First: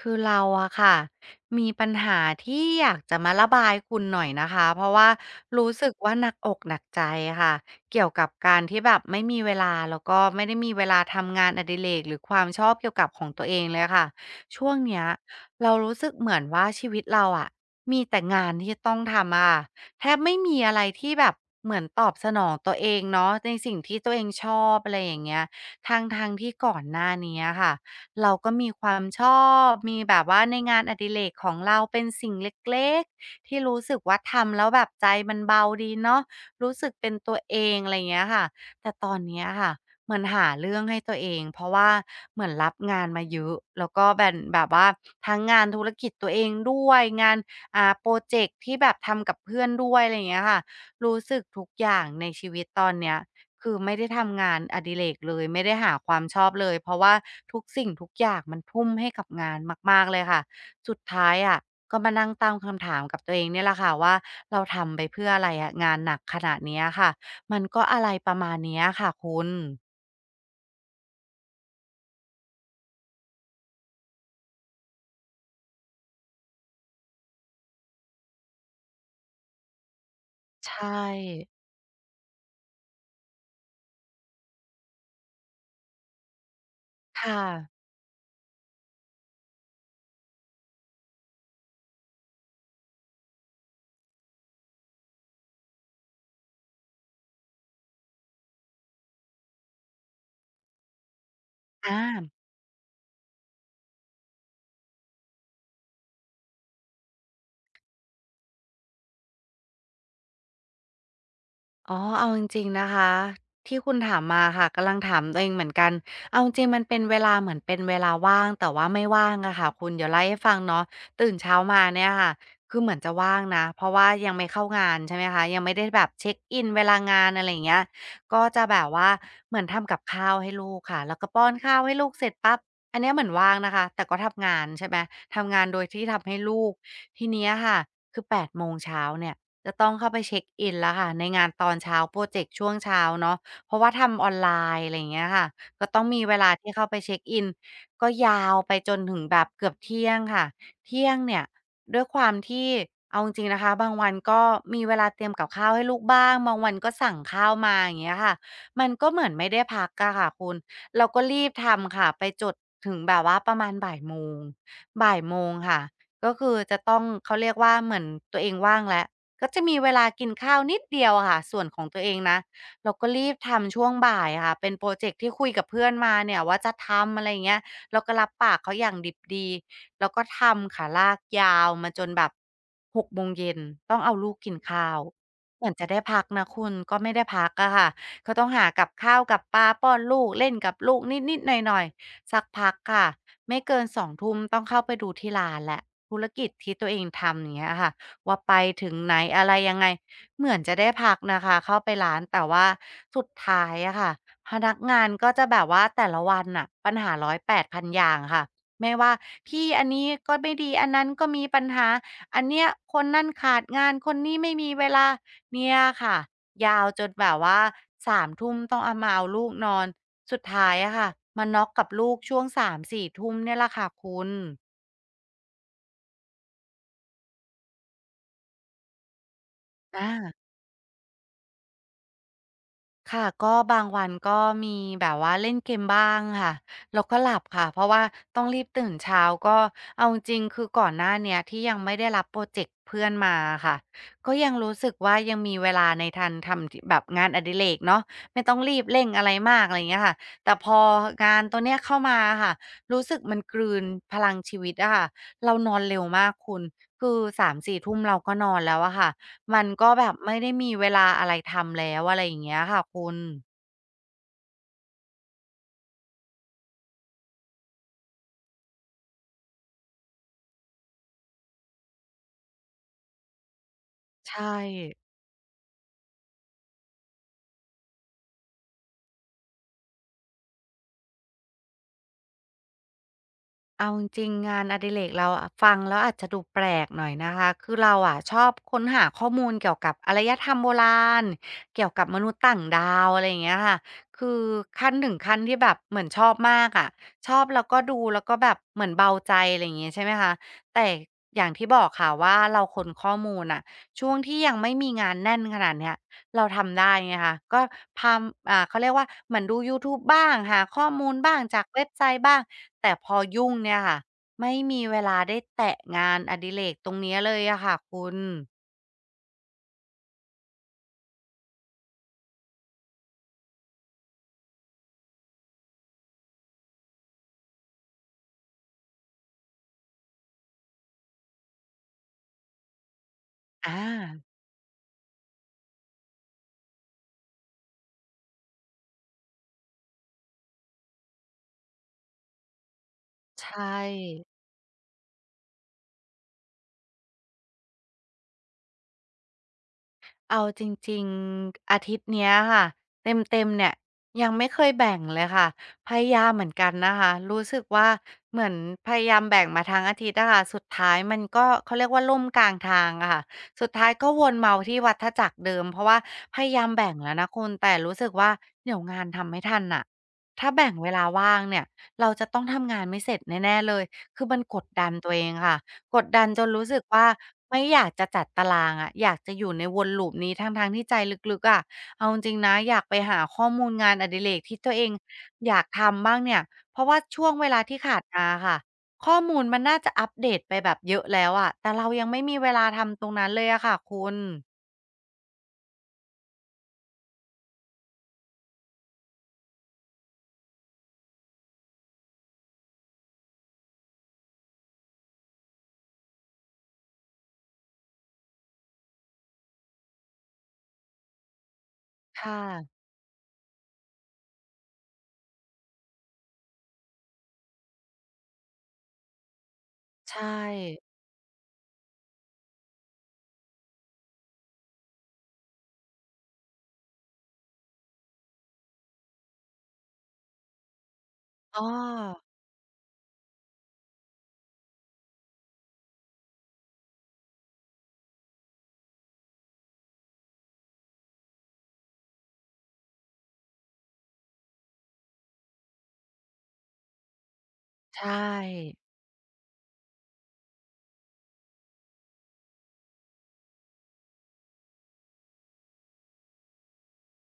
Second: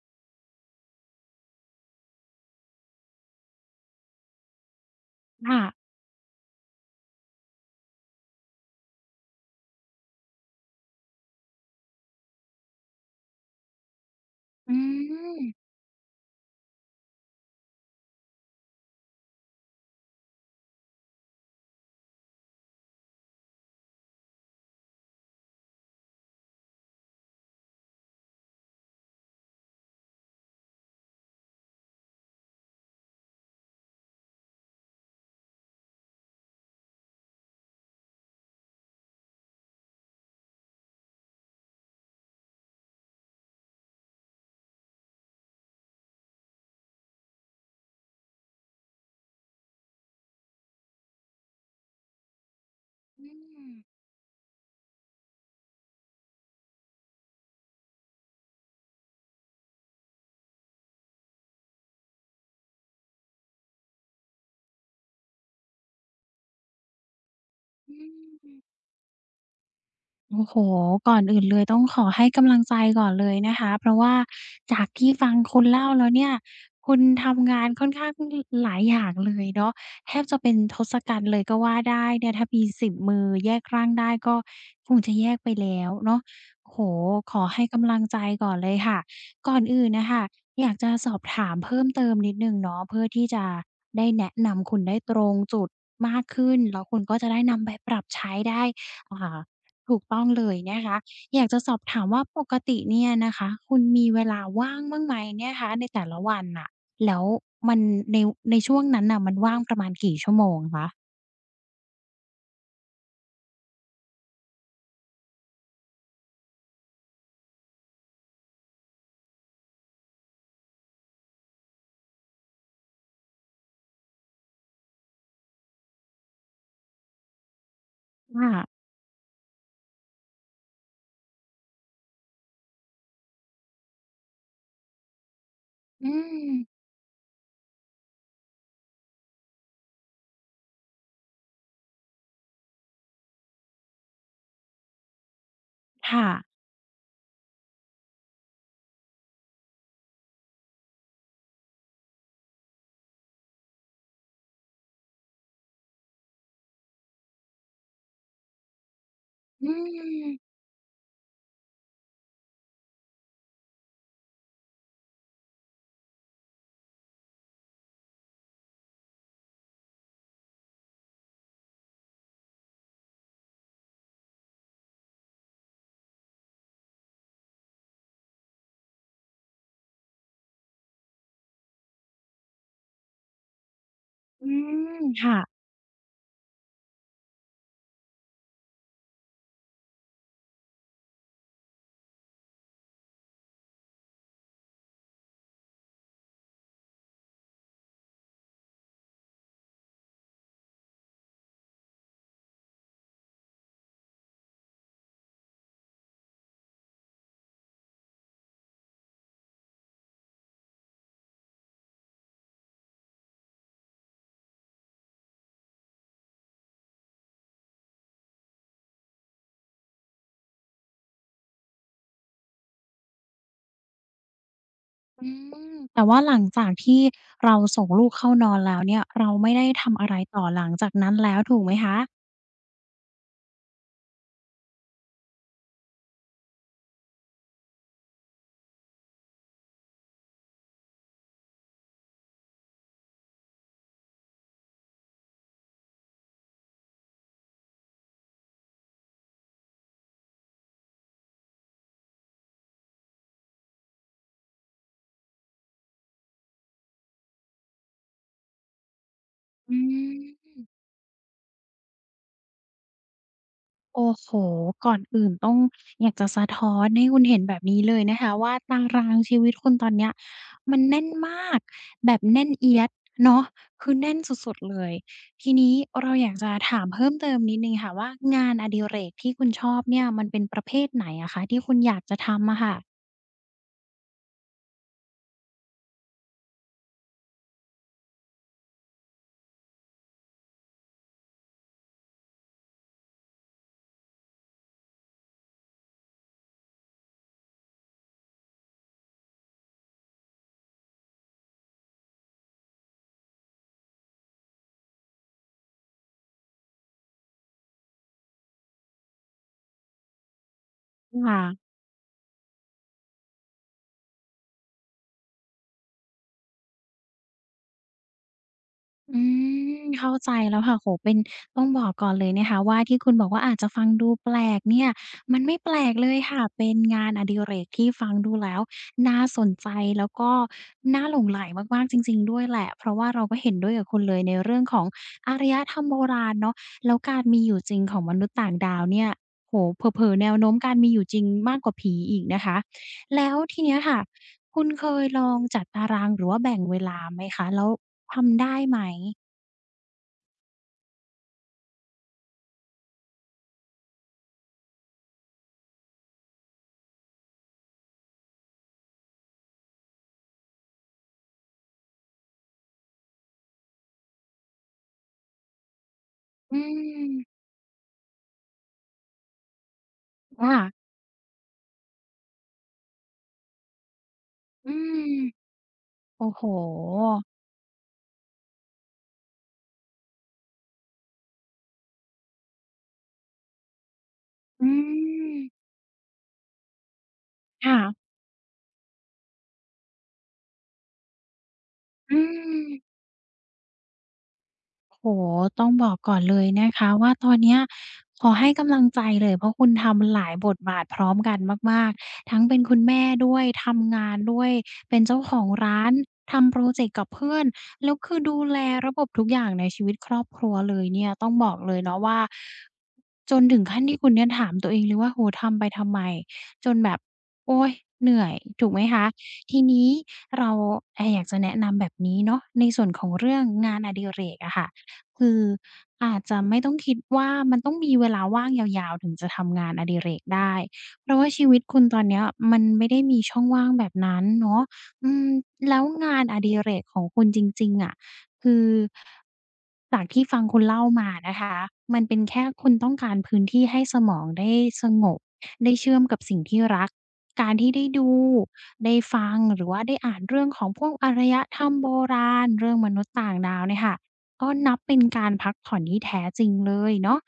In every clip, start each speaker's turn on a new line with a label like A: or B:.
A: คือเราอะค่ะมีปัญหาที่อยากจะมาระบายคุณหน่อยนะคะเพราะว่า
B: ค่ะ
A: รู้สึกว่าหนักอกหนักใจค่ะเกี่ยวกับการที่แบบไม่มีเวลาแล้วก็ไม่ได้มีเวลาทำงานอดิเรกหรือความชอบเกี่ยวกับของตัวเองเลยค่ะช่ว
B: อื
A: งเนี้ย
B: ม
A: เรารู้สึกเหมือนว่าชีวิตเราอะมีแต่งานที่ต้องทำอะแทบไม่มีอะไรที่แบบเหมือนตอบสนองตัวเองเนาะในสิ่งที่ตัวเองชอบอะไรอย่างเงี้ยทางทางๆที่ก่อนหน้านี้ค่ะ เราก็มีความชอบมีแบบว่าในงานอดิเรกของเราเป็นสิ่งเล็กๆที่รู้สึกว่าทำแล้วแบบใจมันเบาดีเนาะรู้สึกเป็นตัวเองอะไรอย่างเงี้ยค่ะแต่ตอนเนี้ยค่ะเหมือนหาเรื่องให้ตัวเองเพราะว่าเหมือนรับงานมาเยอะแล้วก็แบ่นแบบว่าทั้งงานธุรกิจตัวเองด้วยงานพรอเจกต์ที่แบบทำกับเพื่อนด้วยอะไรอย่างเงี้ยค่ะรู้สึกทุกอย่างในชีวิตตอนเนี้ย
B: อืม
A: คือไม่ได้ทำงานอดิเรกเลยไม่ได้หาความชอบเลยเพราะว่าทุกสิ่งทุกอย่างมันทุ่มให้กับงานมากๆเลยค่ะสุดท้ายอะก็มานั่งตั้งคำถามกับตัวเองเนี่ยแหละค่ะว่าเราทำไปเพื่ออะไรอะงานหนักขนาดเนี้ยค่ะมันก็
B: อื
A: อะไรประมาณ
B: ม
A: เนี้ยค่ะคุณ
B: โอ้โฮก่อนอื่นเลยต้องขอให้กำลังใจก่อนเลยนะคะเพราะว่าจากที่ฟังคุณเล่าแล้วเนี่ยคุณทำงานค่อนข้างหลายอย่างเลยเนาะแทบจะเป็น
A: ใช
B: ทศกัณฐ์เลย
A: ่
B: ก็ว่าได้เนี่ยถ้ามีสิบมือแยกร่างได้ก็คงจะแยกไปแล้วเนาะโอ้โฮข
A: ค่ะ
B: อให้กำลังใจก่อนเลยค่ะก่อนอื่นน่ะค่ะอยากจะสอบถามเพิ่มเติมนิดหนึ่งเนาะเพื่อที่จะได้แนะนำคุณได้ตรงจุดมากขึ้นแล้วคุณก็จะได้นำไปปรับใช้ได้อ่า ถูกต้องเลยนะคะอยากจะสอบ
A: อา
B: ถามว่าปกติเนี่ยนะคะคุณมีเวลาว่างบ้างไหมเนี่ยคะในแต่ละวันน่ะแล้วมันในในช่วงนั้นน่ะมันว่างประมาณกี่ชั่วโมงคะ
A: อ๋อเอาจริงๆนะคะที่คุณถามมาค่ะกำลังถามตัวเองเหมือนกันเอาจริงๆมันเป็นเวลาเหมือนเป็นเวลาว่างแต่ว่าไม่ว่างอะค่ะคุณเดี๋ยวไล่ให้ฟังเนาะตื่นเช้ามาเนี่ยค่ะคือเหมือนจะว่างนะเพราะว่ายังไม่เข้างานใช่ไหมคะยังไม่ได้แบบเช็คอินเวลางานอะไรอย่างเงี้ยก็
B: ค่ะ
A: จะแบบว่าเหมือนทำกับข้าวให้ลูกค่ะแล้วก็ป้อนข้าวให้ลูกเสร็จปั๊บอันเนี้ยเหมือนว่างนะคะแต่ก็ทำงานใช่ไหมทำงานโดยที่
B: อื
A: ทำให้
B: ม
A: ลูกทีเนี้ยค่ะคือแปดโมงเช้าเนี่ย จะต้องเข้าไปเช็กอินแล้วค่ะในงานตอนเช้าพรอเจกต์ช่วงเช้าเนาะเพราะว่าทำออนไลน์อะไรอย่างเงี้ยค่ะก็ต้องมี
B: ค่ะ
A: เวลาที่เข้าไปเช็กอินก็ยาวไปจนถึงแบบเกือบเที่ยงค่ะเที่ยงเนี่ยด้วยความที่เอาจริงๆนะคะบางวันก็มีเวลาเตรียมกับข้าวให้ลูกบ้างบางวันก็สั่งข้าวมาอย่างเงี้ยค่ะมันก็เหมือนไม่ได้
B: อื
A: พักอะ
B: ม
A: ค่ะคุณเราก็รีบทำค่ะไปจนถึงแบบว่าประมาณบ่ายโมงค่ะก็คือจะต้องเขาเรียกว่าเหมือนตัวเองว่างแล้ว ก็จะมีเวลากินข้าวนิดเดียวอะค่ะส่วนของตัวเองนะเราก็รีบทำช่วงบ่ายอะค่ะเป็นโพรเจกต์ที่คุยกับเพื่อนมาเนี่ยว่าจะทำอะไรอย่างเงี้ยเราก็รับปากเขาอย่างดิบดีแล้วก็ทำค่ะลากยาวมาจนแบบ6โมงเย็นต้องเอาลูก
B: อื
A: กินข้า
B: ม
A: ว
B: ค่ะ
A: เหมือนจะได้พักนะคุณก็ไม่ได้พักอะค่ะก็ต้องหากับข้าวกับปลาป้อนลูกเล่นกับลูกนิดๆหน่อยๆสักพักค่ะไม่เกินสองทุ่มต้องเข้าไปดูที่ร้านแล้วธุรกิจที่ตัวเองทำอย่างเงี้ยค่ะ ว่าไปถึงไหนอะไรยังไงเหมือนจะได้พักนะคะเข้าไปร้านแต่ว่าสุดท้ายอะค่ะพนักงานก็จะแบบว่าแต่ละวันน่ะปัญหาร้อยแปดพันอย่างค่ะไม่ว่าพี่อันนี้ก็ไม่ดีอันนั้นก็มีปัญหาอันเนี้ยคนนั่นขาดงานคนนี้ไม่มีเวลาเนี่ยค่ะยาวจนแบบว่า3ทุ่มต้องเอาลูกนอนสุดท้ายอะค่ะมาน็อกกับลูกช่วงสามสี4ทุ่มเนี่ยแหละค่ะคุณ
B: อืมแต่ว่าหลังจากที่เราส่งลูกเข้านอนแล้วเนี่ยเราไม่ได้ทำอะ
A: อา
B: ไรต่อหลังจากนั้นแล้วถูกไหมคะ
A: ค่ะก็บางวันก็มีแบบว่าเล่นเกมบ้างค่ะแล้วก็หลับค่ะเพราะว่าต้องรีบตื่นเช้าก็เอาจริงๆคือก่อนหน้าเนี้ยที่ยังไม่ได้รับโพรเจกต์เพื่อนมาอค่ะก็ยังรู้สึกว่ายังมีเวลาในทันทำที่แบบงานอดิเรกเนาะไม่ต้องรีบเร่งอะไรมากอะไรอย่างเงี้ยค่ะแต่พองานตัวเนี้ยเข้ามาอะค่ะรู้สึกมันกลืนพลังชีวิตอะค่ะเรานอนเร็วมากคุณคือสามสี่ทุ่มเราก็นอนแล้วอะค่ะ มัน
B: อื
A: ก็แบบไม่ได้
B: ม
A: มีเวลาอะไรทำแล้วอะไรอย่างเงี้ยค่ะคุณ
B: โอ้โฮก่อนอื่นต้องอยากจะสะท้อนให้คุณเห็นแบบนี้เลยนะคะว่าตารางชีวิตคุณตอนเนี้ยมันแน่นมากแบบแน่นเอี๊ยดเนาะคือแน่น
A: ใช
B: สุด
A: ่
B: ๆเลยทีนี้เราอยากจะถามเพิ่มเติมนิดหนึ่งค่ะว่างานอดิเรกที่คุณชอบเนี่ยมันเป็นประเภทไหนอะคะที่คุณอยากจะทำอะค่ะ
A: เอาจริงๆงานอดิเรกเราอะฟังแล้วอาจจะดูแปลกหน่อยนะคะคือเราอะชอบค้นหาข้อมูลเกี่ยวกับอารยธรรมโบราณเกี่ยวกับมนุษย์ต่างดาวอะไรอย่างเงี้ยค่ะคือขั้นถึงขั้นที่แบบเหมือนชอบมากอะชอบแล้วก็ดูแล้วก็แบบเหมือนเบาใจอะไรอย่างงี้ใช่ไหมคะแต่อย่างที่บอกค่ะว่าเราค้นข้อมูลน่ะช่วงที่ยังไม่มีงานแน่นขนาดเนี้ย เราทำได้ไงคะก็พามอ่าเขาเรียกว่าเหมือนดูยูทูบบ้างหาข้อมูลบ้า
B: ค่ะ
A: งจากเว็บไซต์บ้างแต่พอยุ่งเนี่ยค่ะไม่มีเวลาได้แตะงานอดิเรกตรงเนี้ยเลยอะค่ะคุณ
B: อืมเข้าใจแล้วค่ะโหเป็นต้องบอกก่อนเลยนะคะว่าที่คุณบอกว่าอาจจะฟังดูแปลกเนี่ยมันไม่แปลกเลยค่ะเป็นงานอดิเรกที่ฟังดูแล้วน่าสนใจแล้วก็น่าหลงใหลมากๆจริงๆด้วยแหละเพราะว่าเราก็เห็นด้
A: อ
B: วยกับคุณเลย
A: า
B: ในเรื่องของอารยธรรมโบราณเนาะแล้วการมีอยู่จริงของมนุษย์ต่างดาวเนี่ยโอ้โฮเผลอๆแนวโน้มการมีอยู่จริงมากกว่าผีอีกนะคะแล้ว
A: ใช
B: ทีเนี้ยค่ะ
A: ่
B: คุณเคยลองจัดตารางหรือว่าแบ่งเวลาไหมคะแล้วทำได้ไหม
A: เอาจริงๆอาทิตย์เนี้ยค่ะเต็มๆเนี่ยยังไม่เคยแบ่งเลยค่ะพยายามเหมือนกันนะคะรู้สึกว่าเหมือนพยายามแบ่งมาทั้งอาทิตย์อะค่ะสุดท้ายมันก็เขาเรียกว่าล่มกลางทางอะค่ะสุดท้ายก็วนเมาที่วัฏจักรเดิมเพราะว่าพยา
B: อื
A: ยามแบ่งแล้วนะ
B: ม
A: คุณแต่รู้สึกว่าเดี๋ยวงานทำไม่ทันน่ะถ้า
B: ค่ะ
A: แบ่งเวลาว่างเนี่ยเราจะต้องทำงานไม่เสร็จแน่ๆเลยคือมันกด
B: อื
A: ดัน
B: ม
A: ตัวเองค่ะ กดดั
B: โอ้
A: นจ
B: โฮ
A: นรู้สึกว่าไม่อยากจะจัดตารางอะอยากจะอยู่ในวนลูปนี้ทั้งๆที่ใจลึกๆอะเอาจริงๆนะอยากไปหาข้อมูลงานอดิเรกที่
B: อื
A: ตัวเอง
B: ม
A: อยากทำบ้างเนี่ยเพราะว่าช่วงเวลาที่ขาด
B: ค่ะ
A: มาอะค่ะข้อมูลมันน่าจะอัปเดตไปแบบเยอะแล้วอะแต่เรายัง
B: อื
A: ไม่มีเวลา
B: ม
A: ทำตรงนั้นเลยอะค่ะคุณ
B: โอ้โฮต้องบอกก่อนเลยนะคะว่าตอนเนี้ยขอให้กำลังใจเลยเพราะคุณทำหลายบทบาทพร้อมกันมากๆทั้งเป็นคุณแม่ด้วยทำงานด้วยเป็นเจ้าของร้านทำพรอเจกต์กับเพื่อนแล้วคือดูแลระบบทุกอย่างในชีวิตครอบครัวเลยเนี่ยต้องบอกเลยเนาะว่า
A: ค่ะ
B: จนถึงขั้นที่คุณเนี่ยถามตัวเองเลยว่าโอ้โฮทำไปทำไมจนแบบโอ๊ยเหนื่อยถูกไหมคะทีนี้
A: ใช่
B: เราอยากจะแนะนำแบบนี้เนาะในส่วนของเรื่องงานอดิเรกอะค่ะ คืออาจจะไม่ต้องคิดว่ามันต้องมีเวลาว่างยาวๆถึงจะทำงานอดิเรกได้เพราะว่าชีวิ
A: อ้
B: ต
A: อ
B: คุณตอนเนี้ยมันไม่ได้มีช่องว่างแบบนั้นเนาะอืมแล้วงานอดิเรกของคุณจริงๆอะคือจากที่ฟังคุณเล่ามานะคะมันเป็นแค่คุณต้องการพื้นที่ให้สมองได้สงบได้เชื่อมกับสิ่งที่รักการที่ได้ดู
A: ใช่
B: ได้ฟังหรือว่าได้อ่านเรื่องของพวกอารยธรรมโบราณเรื่องมนุษย์ต่างดาวเนี่ยค่ะ ก็นับเป็นการพักผ่อนที่แท้จริงเลยเนาะ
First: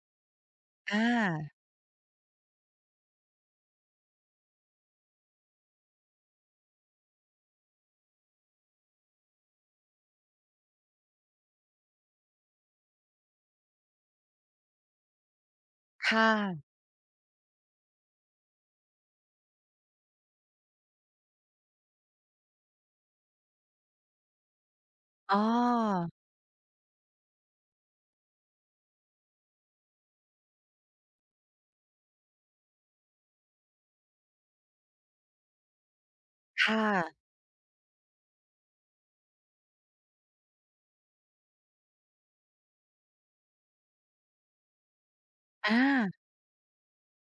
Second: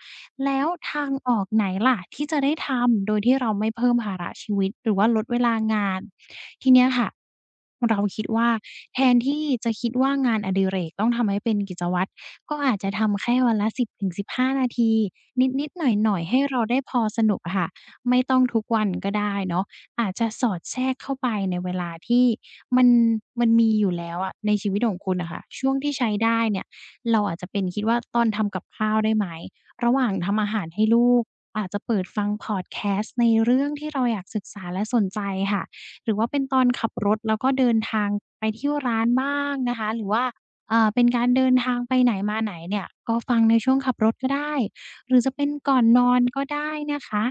B: แล้วทา
A: อา
B: งออกไหนล่ะที่จะได้ทำโดยที่เราไม่เพิ่มภาระชีวิตหรือว่าลดเวลางานทีเนี้ยค่ะเราคิดว่าแทนที่จะคิดว่างานอดิเรกต้องทำให้เป็นกิจวัตรก็อาจจะทำแค่วันละ10-15นาทีนิดๆหน่อ
A: ค่
B: ยๆให้เรา
A: ะ
B: ได้พอสนุกอะค่ะไม่ต้องทุกวันก็ได้เนาะอาจจะสอดแทรกเข้าไปในเวลาที่มันมันมีอยู่แล้วอะในชีวิตของคุณน่ะ
A: อ้
B: ค่ะ
A: อ
B: ช่วงที่ใช้ได้เนี่ย เราอาจจะเป็นคิดว่าตอนทำกับข้าวได้ไหมระหว่างทำอาหารให้ลูกอาจจะเปิดฟังพอดแคสต์ในเรื่องที่เราอยากศึกษาและสนใจค่ะหรือว่าเป็นตอน
A: ค่ะ
B: ขับรถแล้วก็เดินทางไปเที่ยวร้านบ้างนะคะหรือว่าเป็นการเดินทางไปไหนมาไหนเนี่ยก็ฟังในช่วงขับรถก็ได้หรือจะเป็นก่อ
A: อา
B: นนอนก็ได้นะคะ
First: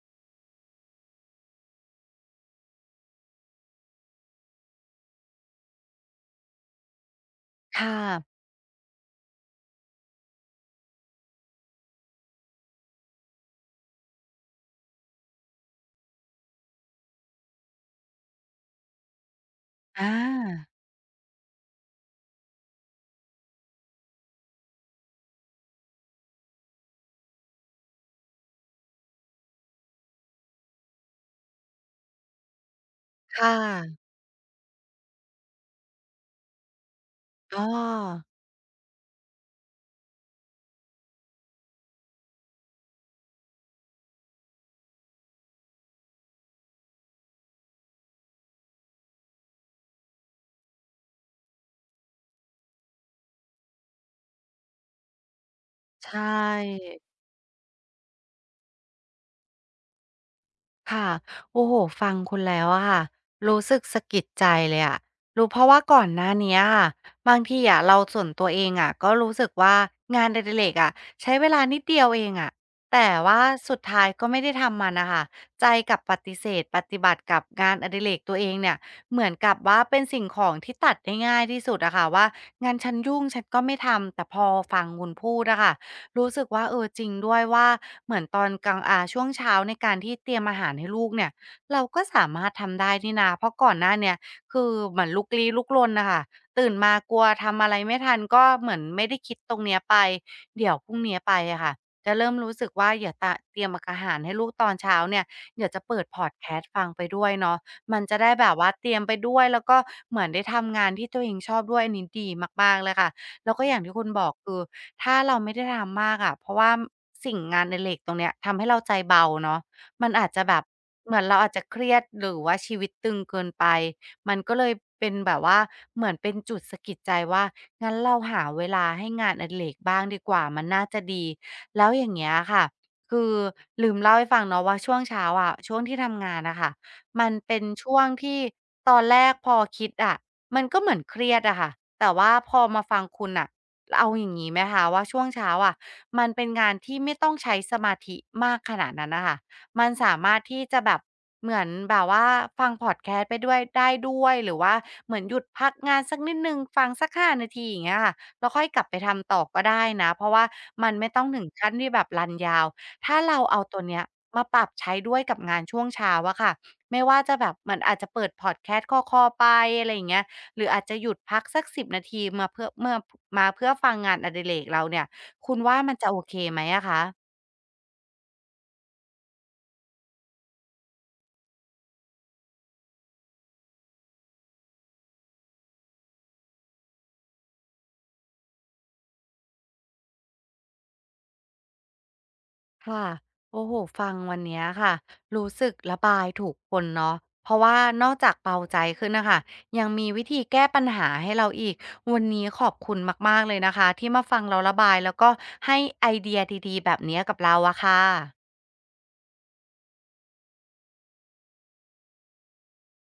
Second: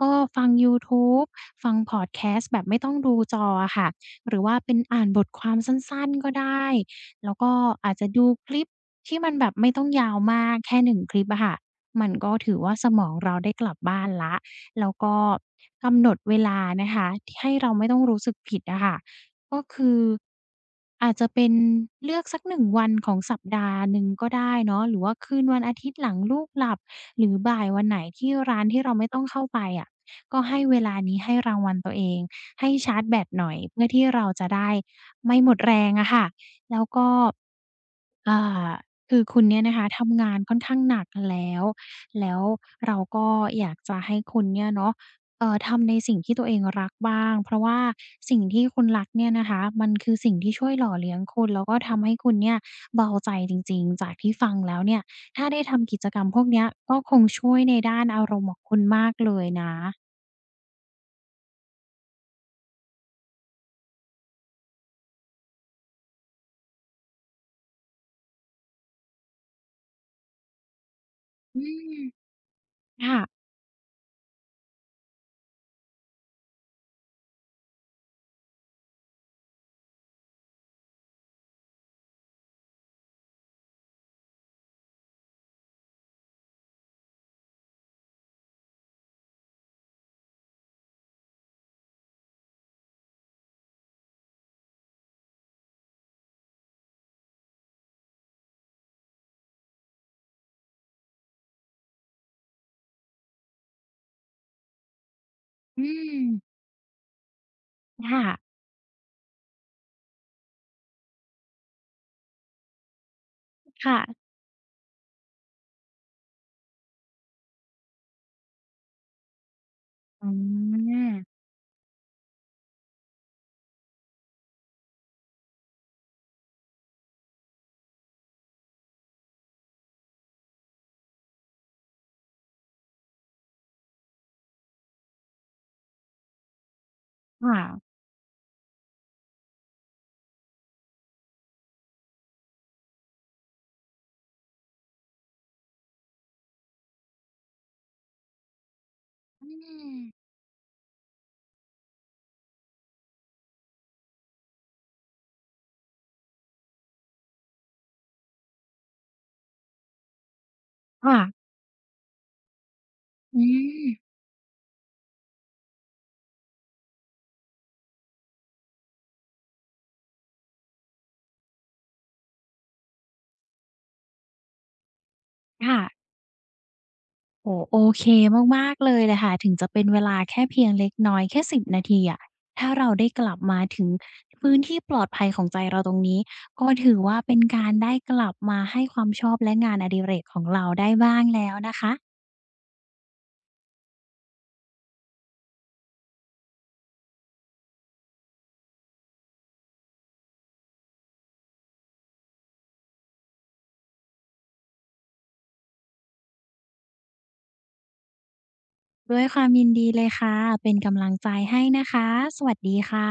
B: ก็ฟังยูทูบฟังพอดแคสต์แบบไม่ต้องดูจออะค่ะหรือว่าเป็นอ่านบทความสั้นๆก็ได้ แล้วก็อา
A: ค่ะ
B: จจะดูคลิป ที่มันแบบไม่ต้องยาวมากแค่หนึ่งคลิปอะค่ะมันก็ถือว่าสมองเราได้กลับบ้านแล้วแล้วก็กำหนดเวลานะคะที่ให้เราไม่ต้องรู้สึกผิดอะค่ะก็คือ
A: อา
B: อาจจะเป็นเลือกสักหนึ่งวันของสัปดาห์หนึ่งก็ได้เนาะหรือว่าคืนวันอาทิตย์หลังลูกหลับหรือบ่ายวันไหนที่ร้านที่เราไม่ต้องเข้าไปอะก็ให้เวลานี้ให้รางวัลตัวเองให้ชาร์จแบตหน่อ
A: ค่ะ
B: ยเพื่อที่เราจะได้ไม่หมดแรงอะค่ะแล้วก็
A: อ้อ
B: อ่าคือคุณเนี่ยนะคะทำงานค่อนข้างหนักแล้วแล้วเราก็อยากจะให้คุณเนี่ยเนาะทำในสิ่งที่ตัวเองรักบ้างเพราะว่าสิ่งที่คุณรักเนี่ยนะคะมันคือสิ่งที่ช่วยหล่อเลี้ยงคุณแล้วก็ทำให้คุณเนี่ยเบาใจจริงๆจากที่ฟังแล้วเนี่ยถ้าได้ทำกิจ
A: ใช
B: กรรมพวกเนี้ย
A: ่
B: ก็คงช่วยในด้านอารมณ์ของคุณมากเลยนะ
A: ค่ะโอ้โฮฟังคุณแล้วอะค่ะรู้สึกสะกิดใจเลยอะรู้เพราะว่าก่อนหน้าเนี้ยค่ะบางทีอะเราส่วนตัวเองอะก็รู้สึกว่างานอดิเรกอะใช้เว
B: อื
A: ลานิด
B: ม
A: เดียวเองอะแต่
B: ค่ะ
A: ว่าสุดท้ายก็ไม่ได้ทำมันน่ะค่ะใจกลับปฏิเสธปฏิบัติกับงานอดิเรกตัวเองเนี่ยเหมือนกับว่าเป็นสิ่งของที่ตัดได้ง่ายที่สุดอะค่ะว่างั้นฉันยุ่งฉันก็ไม่ทำแต่พอฟังคุณพูดอะค่ะ รู้สึกว่าเออจริงด้วยว่าเหมือนตอนกลางช่วงเช้าในการที่เตรียมอาหารให้ลูกเนี่ยเราก็สามารถทำได้นี่นาเพราะก่อนหน้าเนี่ยคือเหมือนลุกลี้ลุกลนนะคะตื่นมากลัวทำอะไรไม่ทันก็เหมือนไม่ได้คิดตรงเนี้ยไปเดี๋ยวพรุ่งเนี้ยไปอะค่ะจะเริ่มรู้สึกว่าอย่าเตรียมอาหารให้ลูกตอนเช้าเนี่ยเดี๋ยวจะ
B: อื
A: เปิดพอดแค
B: ม
A: สต์ฟังไปด้วยเนาะมันจะ
B: ค่ะ
A: ได้แบบว่าเตรียมไปด้วยแล้วก็เหมือนได้ทำงานที่ตัวเองชอบด้วยอันนี้ดีมากๆเลยค่ะ แล้วก็อย่างที่คุณบ
B: ค่ะ
A: อกคือถ้าเราไม่ได้ทำมากอะเพราะว่าสิ่งงานอดิเรกตรงเนี้ยทำให้เราใจเบาเนาะมัน
B: อ๋
A: อาจจะแบบ
B: อ
A: เหมือนเราอาจจะเครียดหรือว่าชีวิตตึงเกินไปมันก็เลยเป็นแบบว่าเหมือนเป็นจุดสะกิดใจว่างั้นเราหาเวลาให้งานอดิเรกบ้างดีกว่ามันน่าจะดีแล้วอย่างเงี้ยค่ะคือลืมเล่าให้ฟังเนาะว่าช่วงเช้าอะช่วงที่ทำงานน่ะค่ะมันเป็
B: ค่ะ
A: นช่วงที่ตอนแรกพอคิดอะ มันก็เหมือนเครียดอะค่ะแต่ว่าพอมาฟังคุณอะเอาอย่างงี้ไหมคะว่าช่วงเช้าอะมันเป็นงานที่ไม่ต้องใช้สมาธิมากขนาดนั้นน่ะค่ะ
B: อื
A: มัน
B: ม
A: สามารถที่จะแบบเหมือนแบบว่าฟังพอดแคสต์ไปด้วยได้ด้วย หรือว่าเหมือนหยุดพักงานสักนิดหนึ่งฟังสัก5นาทีอย่างเงี้ยค่ะแล้วค่อยกลับไปทำต่อก็ได้นะเพราะว่ามันไม่ต้องถึ
B: ค่ะ
A: งขั้นที่แบบรันยาวถ้าเรา
B: อื
A: เอาตัว
B: ม
A: เนี้ยมาปรับใช้ด้วยกับงานช่วงเช้าอะค่ะไม่ว่าจะแบบเหมือนอาจจะเปิดพอดแคสต์คลอๆไปอะไรอย่างเงี้ย หรืออาจจะหยุดพักสัก10นาทีมาเพื่อฟังงานอดิเรกเราเนี่ยคุณว่ามัน
B: ค่ะ
A: จะโอเคไหมอะคะ
B: โอ้โอเคมากๆเลยแหละค่ะถึงจะเป็นเวลาแค่เพียงเล็กน้อยแค่10นาทีอะถ้าเราได้กลับมาถึงพื้นที่ปลอดภัยของใจเราตรงนี้ก็ถือว่าเป็นการได้กลับมาให้ความชอบและงานอดิเรกของเราได้บ้างแล้วนะคะ
A: ค่ะโอ้โฮฟังวันเนี้ยค่ะรู้สึกระบายถูกคนเนาะเพราะว่านอกจากเบาใจขึ้นน่ะค่ะยังมีวิธีแก้ปัญหาให้เราอีกวันนี้ขอบคุณมากๆเลยนะคะที่มาฟังเราระบายแล้วก็ให้ไอเดียดีๆแบบเนี้ยกับเราอะค่ะ
B: ด้วยความยินดีเลยค่ะเป็นกำลังใจให้นะคะสวัสดีค่ะ